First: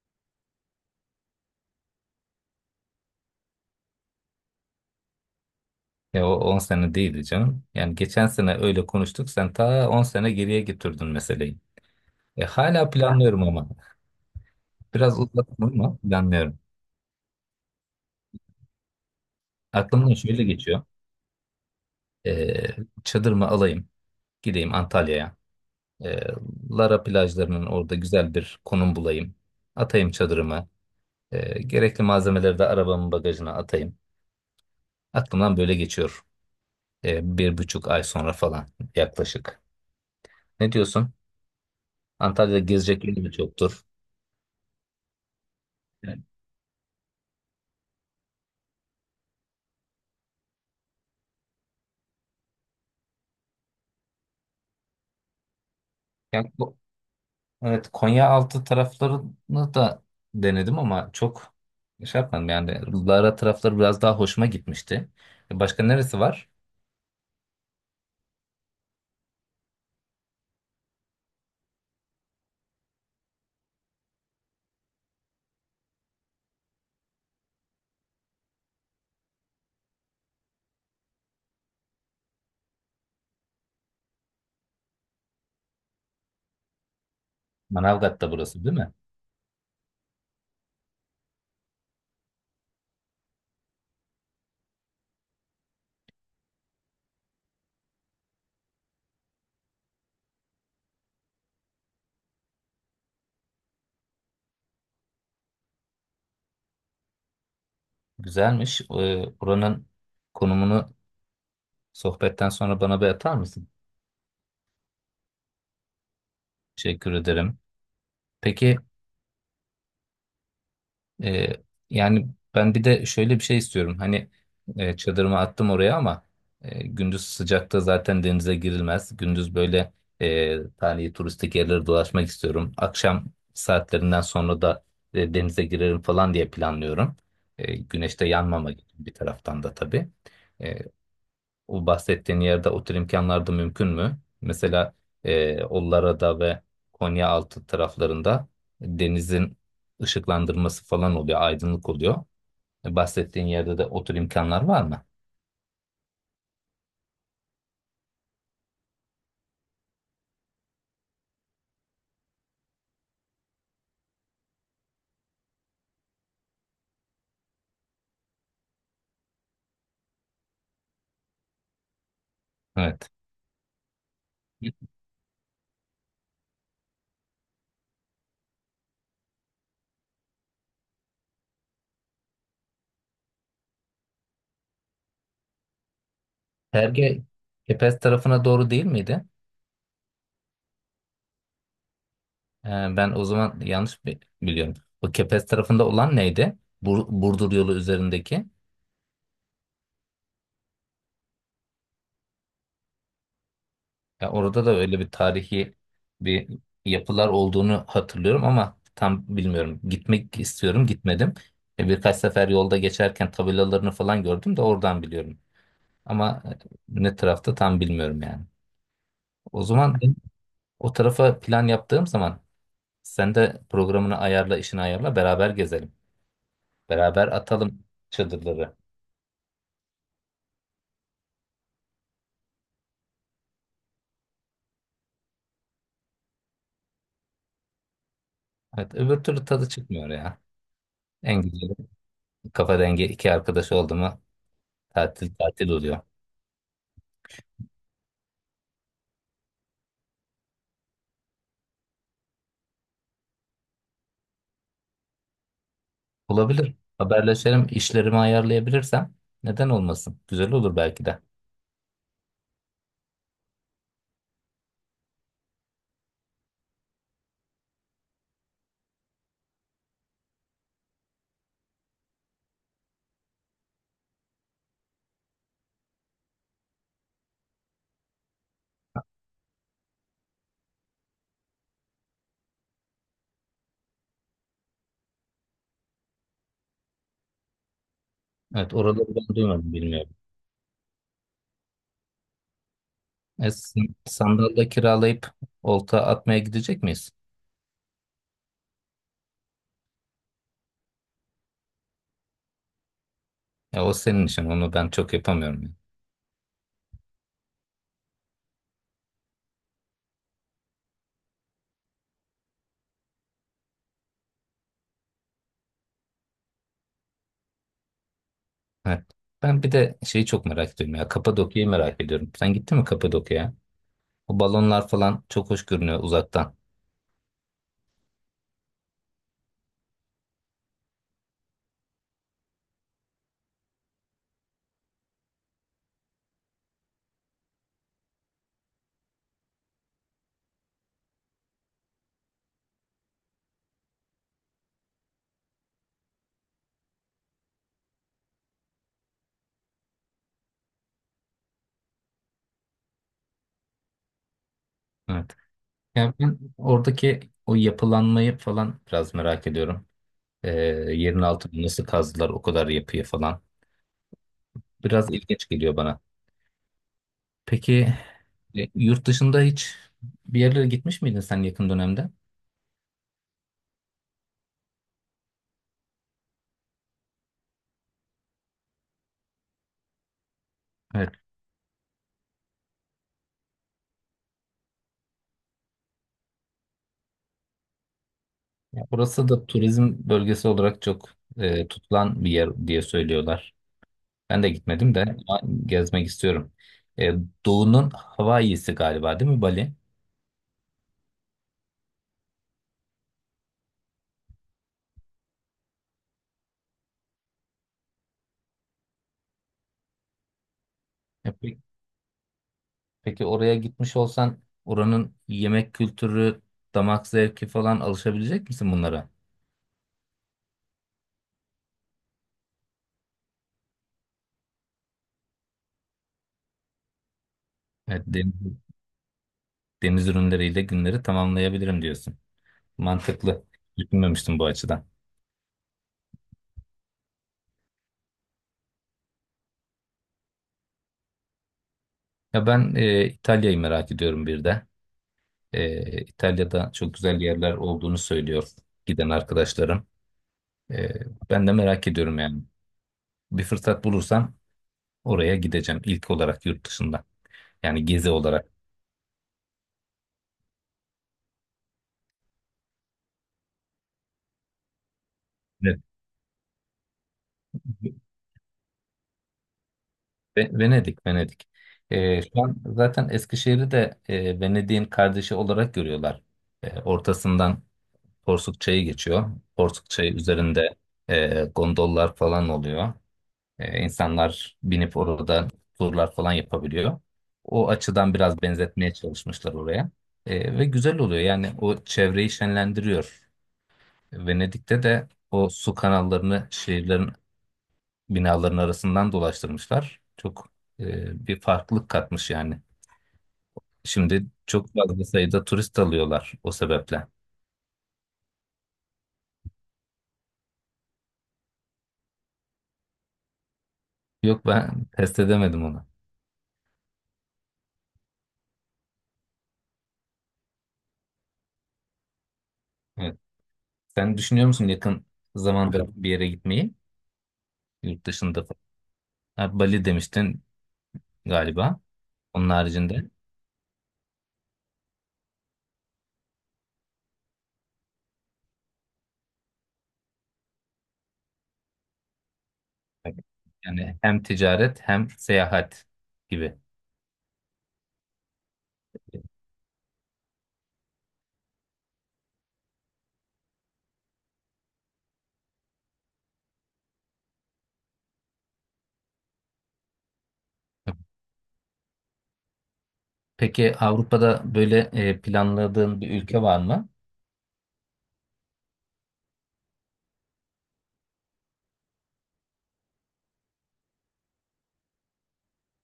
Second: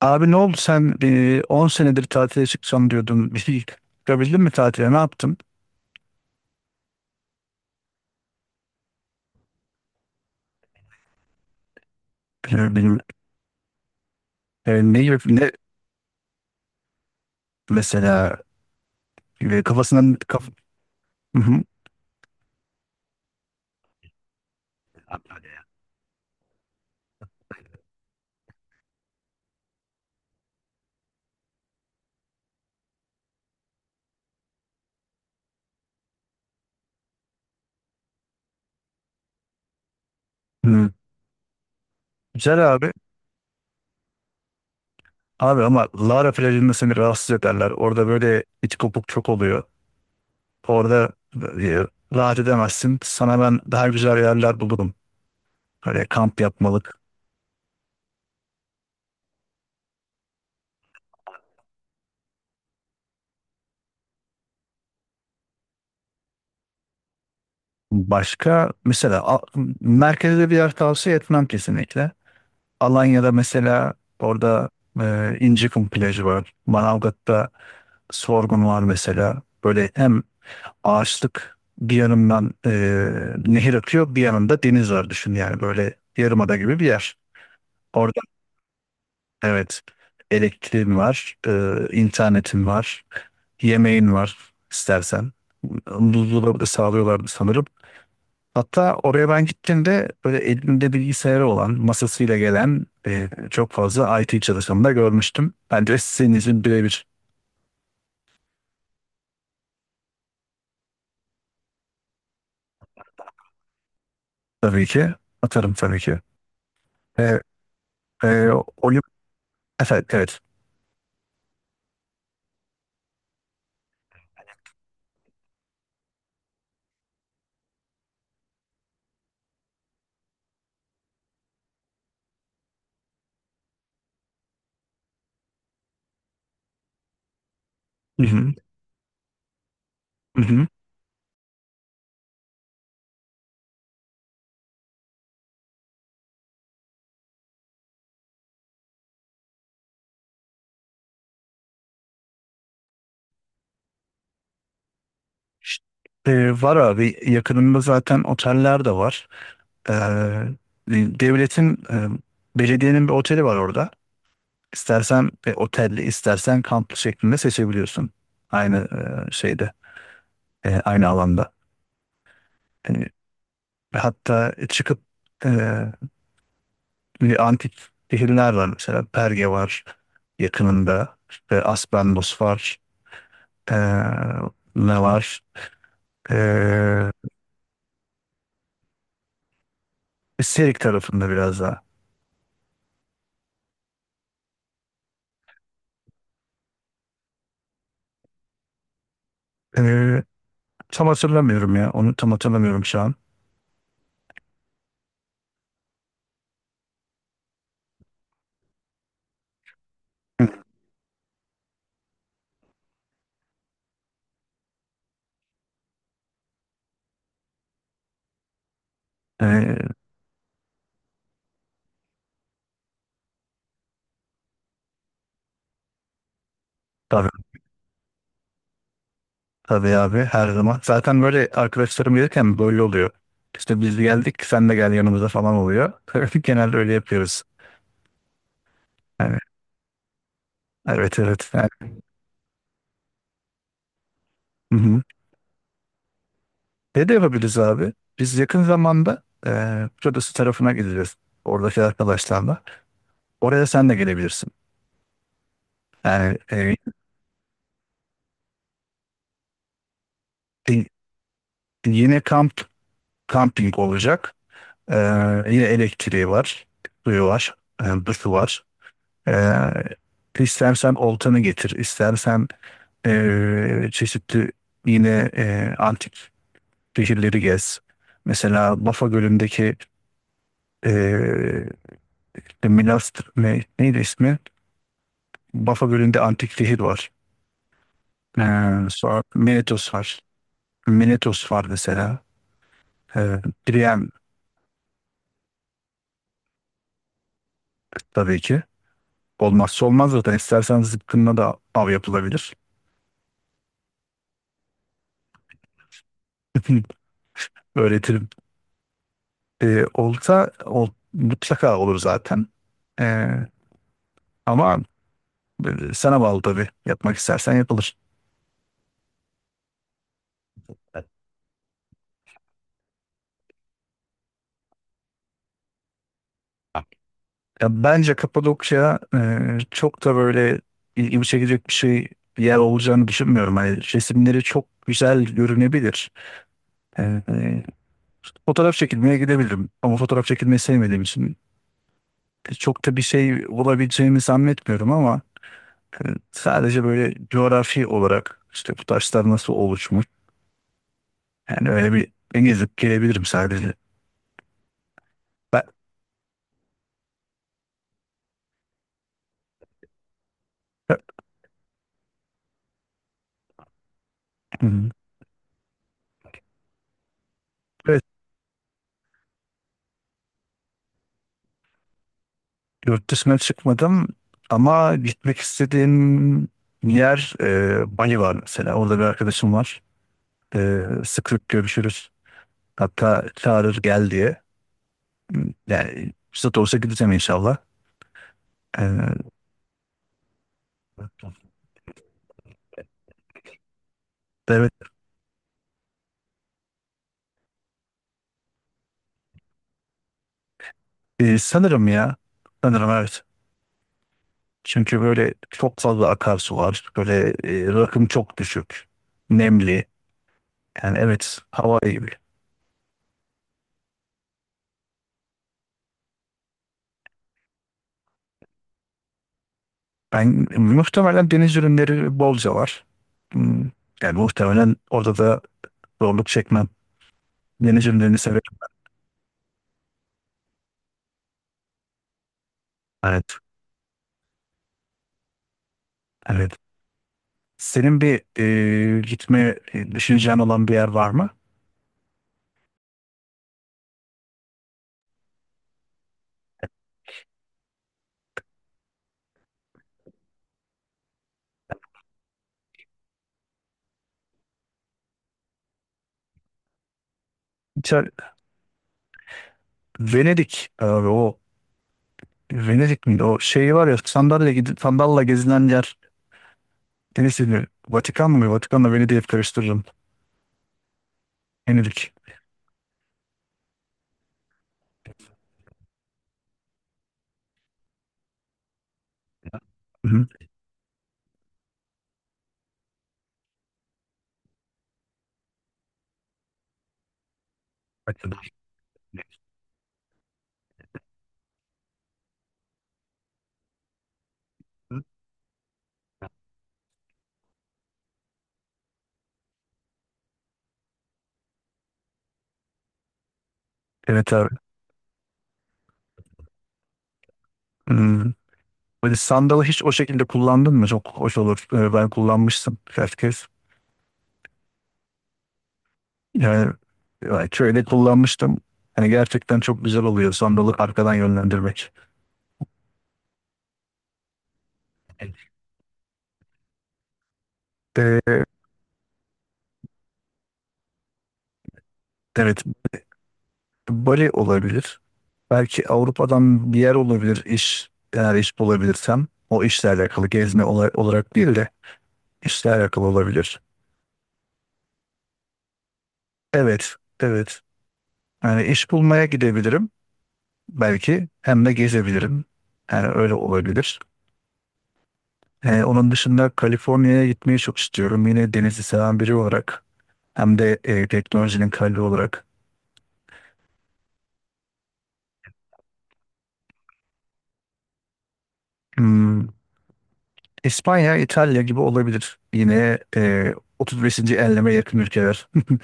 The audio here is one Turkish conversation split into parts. Abi ne oldu sen 10 senedir tatile çıkacağım diyordun. Bir şey çıkabildin mi tatile? Ne yaptın? Ya o 10 sene değildi canım. Yani geçen sene öyle konuştuk. Sen ta 10 sene geriye götürdün meseleyi. Hala Benim, planlıyorum ama. e, ne, Biraz ne uzattım ama planlıyorum. mesela e, Aklımdan kafasından şöyle kaf geçiyor. Hı hı. E, Çadırımı alayım. Gideyim Antalya'ya. E, Lara plajlarının orada güzel bir konum bulayım. Atayım çadırımı. Gerekli malzemeleri de arabamın bagajına atayım. Aklımdan böyle geçiyor. 1,5 ay sonra falan yaklaşık. Ne Hı. diyorsun? Güzel Antalya'da abi. gezecek yerimiz çoktur. Abi ama Lara plajında seni rahatsız ederler. Orada böyle iç kopuk çok oluyor. Orada e, rahat edemezsin. Sana ben daha güzel yerler bulurum. Böyle kamp Yani, yapmalık. evet, Konyaaltı taraflarını da denedim ama çok şey yapmadım. Yani Lara tarafları biraz daha hoşuma gitmişti. Başka neresi var? Başka mesela a- merkezde bir yer tavsiye etmem kesinlikle. Alanya'da mesela orada İncikum plajı var. Manavgat'ta Sorgun var mesela. Böyle hem ağaçlık bir yanından, nehir akıyor bir yanında deniz var, düşün yani böyle yarımada gibi bir yer. Orada Manavgat'ta burası değil mi? evet, elektriğin var, internetin var, yemeğin var istersen. Buzdolabı da sağlıyorlardı sanırım. Hatta oraya ben gittiğimde böyle elinde bilgisayarı olan, masasıyla gelen, çok fazla IT çalışanı da görmüştüm. Ben de sizin için birebir Güzelmiş. Buranın konumunu sohbetten sonra bana bir atar mısın? tabii ki, atarım tabii ki. Teşekkür E, ederim. e, Peki. Olim, evet, evet. Ee, Yani ben bir de şöyle bir şey istiyorum. Hani, çadırımı attım oraya, ama gündüz sıcakta zaten denize girilmez. Gündüz böyle tarihi turistik yerleri dolaşmak istiyorum. Akşam saatlerinden sonra da denize girerim falan diye planlıyorum. Hı Güneşte hı, yanmamak için bir taraftan da tabii. hı hı. E, O bahsettiğin yerde o tür imkanlar da mümkün mü? Mesela Ollara'da ve Konyaaltı taraflarında denizin ışıklandırması falan oluyor, aydınlık oluyor. Bahsettiğin yerde de o tür imkanlar var mı? İşte, var abi, yakınımda zaten oteller de var. E, devletin, belediyenin bir oteli var orada. İstersen otelli, istersen kamplı şeklinde seçebiliyorsun. Aynı e, şeyde, aynı alanda. Evet. E, Ve hatta çıkıp, eee, bir antik şehirler var mesela. Perge var yakınında. İşte Aspendos var. Eee, ne var? Eee Perge Kepez tarafına doğru değil miydi? Serik tarafında biraz daha. E, Ben o zaman yanlış biliyorum. O Kepez tarafında olan neydi? Burdur yolu üzerindeki. Eee, tam hatırlamıyorum ya. Onu tam hatırlamıyorum şu an. Ya orada da öyle bir tarihi bir yapılar olduğunu hatırlıyorum ama tam bilmiyorum. Gitmek istiyorum, gitmedim. Birkaç sefer yolda geçerken tabelalarını falan gördüm de oradan biliyorum. Ama ne tarafta tam bilmiyorum yani. O zaman Ee, o tarafa plan yaptığım zaman sen de programını ayarla, işini ayarla, beraber gezelim. Beraber tabii, atalım çadırları. tabii abi, her zaman. Zaten böyle arkadaşlarım gelirken böyle oluyor. İşte biz geldik sen de gel yanımıza falan oluyor. Genelde öyle yapıyoruz. Evet, öbür Yani türlü tadı çıkmıyor ya. evet En evet. Yani, güzeli, kafa dengi iki arkadaş oldu mu hı hı. tatil tatil oluyor. Ne de yapabiliriz abi? Biz yakın zamanda Kıbrıs tarafına gideceğiz. Oradaki arkadaşlarla. Oraya sen de gelebilirsin. Yani Olabilir. Haberleşelim, işlerimi ayarlayabilirsem neden olmasın? Güzel olur y- belki de. yine kamping olacak. E, yine elektriği var. Suyu var. Duşu var. E, istersen oltanı getir, istersen çeşitli, yine antik şehirleri gez. Mesela Bafa Gölü'ndeki Milas, neydi ismi? Bafa Gölü'nde antik şehir var. Evet, Ee, oraları sonra ben duymadım, Minetos var. bilmiyorum. Minetos var mesela. E, s- Priam Sandal da kiralayıp olta atmaya gidecek miyiz? tabii ki. Olmazsa olmaz zaten. İstersen zıpkınla da av yapılabilir. Ya o senin işin, onu ben çok yapamıyorum yani. Öğretirim. Mutlaka olur zaten. Ee, ama sana bağlı tabii. Yapmak istersen yapılır. Evet. Ben bir de şeyi çok merak ediyorum ya, Kapadokya'yı merak ediyorum. Sen gittin mi Kapadokya'ya? O balonlar falan çok hoş görünüyor uzaktan. Ya bence Kapadokya çok da böyle ilgimi çekecek bir yer olacağını düşünmüyorum. Hani resimleri çok güzel görünebilir. E, e, fotoğraf çekilmeye gidebilirim ama fotoğraf çekilmeyi sevmediğim için çok da bir şey olabileceğini zannetmiyorum ama e, sadece böyle coğrafi olarak, işte bu taşlar nasıl oluşmuş, yani öyle bir gezip gelebilirim sadece. Evet. Ben, Yani ben oradaki o yapılanmayı falan biraz merak ediyorum. Ee, Yerin altını nasıl kazdılar o kadar yapıyı falan. Biraz ilginç geliyor bana. Peki, evet. Yurt dışında hiç bir yerlere gitmiş miydin sen yakın dönemde? Yurt dışına çıkmadım ama gitmek istediğim yer, Bali var mesela. Orada bir arkadaşım var. Evet. Sık sık görüşürüz. Hatta çağırır gel diye. Yani fırsat olsa gideceğim inşallah. Ya burası E, da turizm bölgesi olarak çok tutulan bir yer diye söylüyorlar. Ben de evet, gitmedim de ama gezmek istiyorum. E, Doğu'nun Hawaii'si galiba değil mi Bali? Sanırım ya. Sanırım evet. Çünkü böyle çok fazla akarsu var. Böyle, rakım çok düşük. Nemli. Yani E, evet, pe- hava iyi. peki oraya gitmiş olsan oranın yemek kültürü, damak zevki falan alışabilecek misin bunlara? Ben muhtemelen, deniz ürünleri bolca var. Hmm, yani muhtemelen orada da zorluk çekmem. Deniz Evet, ürünlerini deniz, severim. deniz ürünleriyle günleri tamamlayabilirim diyorsun. Evet. Mantıklı. Düşünmemiştim bu açıdan. Evet. Senin bir, düşüneceğin olan bir yer var mı? Ya ben İtalya'yı merak ediyorum bir de. İtalya'da çok güzel yerler olduğunu söylüyor giden arkadaşlarım. E, Ben de merak ediyorum yani. Bir fırsat bulursam oraya gideceğim ilk olarak yurt dışında. Yani İşte gezi olarak. Venedik abi, o Venedik miydi? O şey var ya, sandalye gidip sandalla gezilen Ve- yer. Deniz ürünü. Vatikan mı? Vatikan'la Venedik'i hep karıştırırım. Venedik, Venedik. Venedik. Şu an zaten Eskişehir'i de Venedik'in kardeşi olarak görüyorlar. Ortasından Porsuk Çayı geçiyor. Porsuk Hı Çayı hı. üzerinde gondollar falan oluyor. İnsanlar binip orada turlar falan yapabiliyor. O açıdan biraz benzetmeye çalışmışlar oraya. Ve güzel oluyor. Yani o çevreyi şenlendiriyor. Venedik'te de o su kanallarını şehirlerin binaların arasından dolaştırmışlar. Çok bir farklılık katmış yani. Şimdi Evet abi. çok fazla sayıda turist alıyorlar o sebeple. Hmm, böyle sandalı hiç o şekilde kullandın mı? Çok hoş olur. Ben kullanmıştım birkaç kez. Yok, ben test edemedim onu. Yani, yani köyde kullanmıştım. Hani gerçekten çok güzel oluyor sandalı arkadan yönlendirmek. Evet. Sen düşünüyor musun yakın zamanda bir yere gitmeyi? Yurt De, dışında. falan? Ha, Bali demiştin galiba. Onun evet, haricinde Bali olabilir. Belki Avrupa'dan bir yer olabilir, iş. Eğer iş bulabilirsem, o işle alakalı olarak değil de işle alakalı olabilir. yani hem ticaret hem seyahat gibi. Evet, evet. Yani iş bulmaya gidebilirim belki, hem de gezebilirim. Yani öyle olabilir. Onun dışında Kaliforniya'ya gitmeyi çok istiyorum. Yine denizi seven biri olarak, hem de teknolojinin kalbi olarak. Peki, Avrupa'da böyle planladığın bir ülke var mı? Hmm, İspanya, İtalya gibi olabilir. Yine 35. enleme yakın ülkeler.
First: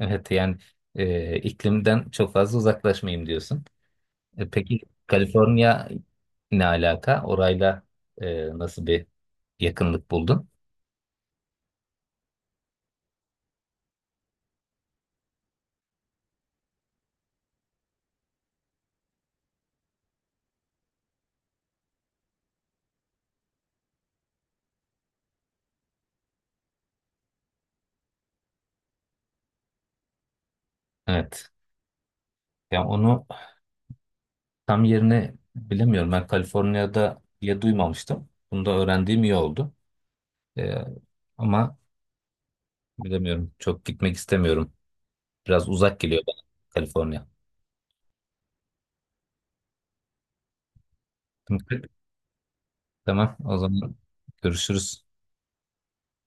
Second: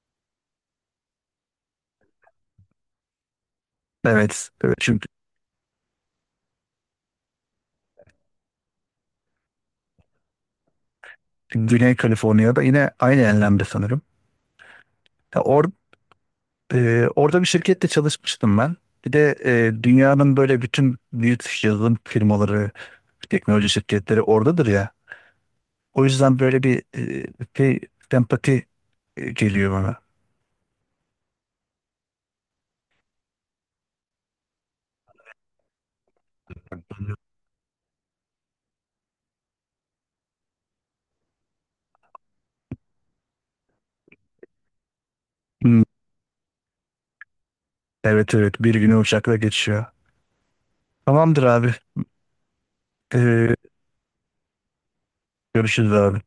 Evet, yani iklimden çok fazla uzaklaşmayayım diyorsun. Evet, evet. Peki Çünkü Kaliforniya ne alaka? Orayla nasıl bir yakınlık buldun? Güney Kaliforniya'da yine aynı enlemde sanırım. Ya or, orada bir şirkette çalışmıştım ben. Bir de dünyanın böyle bütün büyük yazılım firmaları, teknoloji şirketleri oradadır ya. O yüzden böyle bir, şey, empati geliyor bana. Evet. Yani onu tam yerini bilemiyorum. Ben Kaliforniya'da diye duymamıştım. Bunu da öğrendiğim iyi oldu. E, Ama bilemiyorum. Çok gitmek istemiyorum. Biraz Hmm, uzak geliyor bana Kaliforniya. evet evet, bir günü uçakla geçiyor. Tamamdır abi. Tamam Ee, o zaman görüşürüz. görüşürüz abi.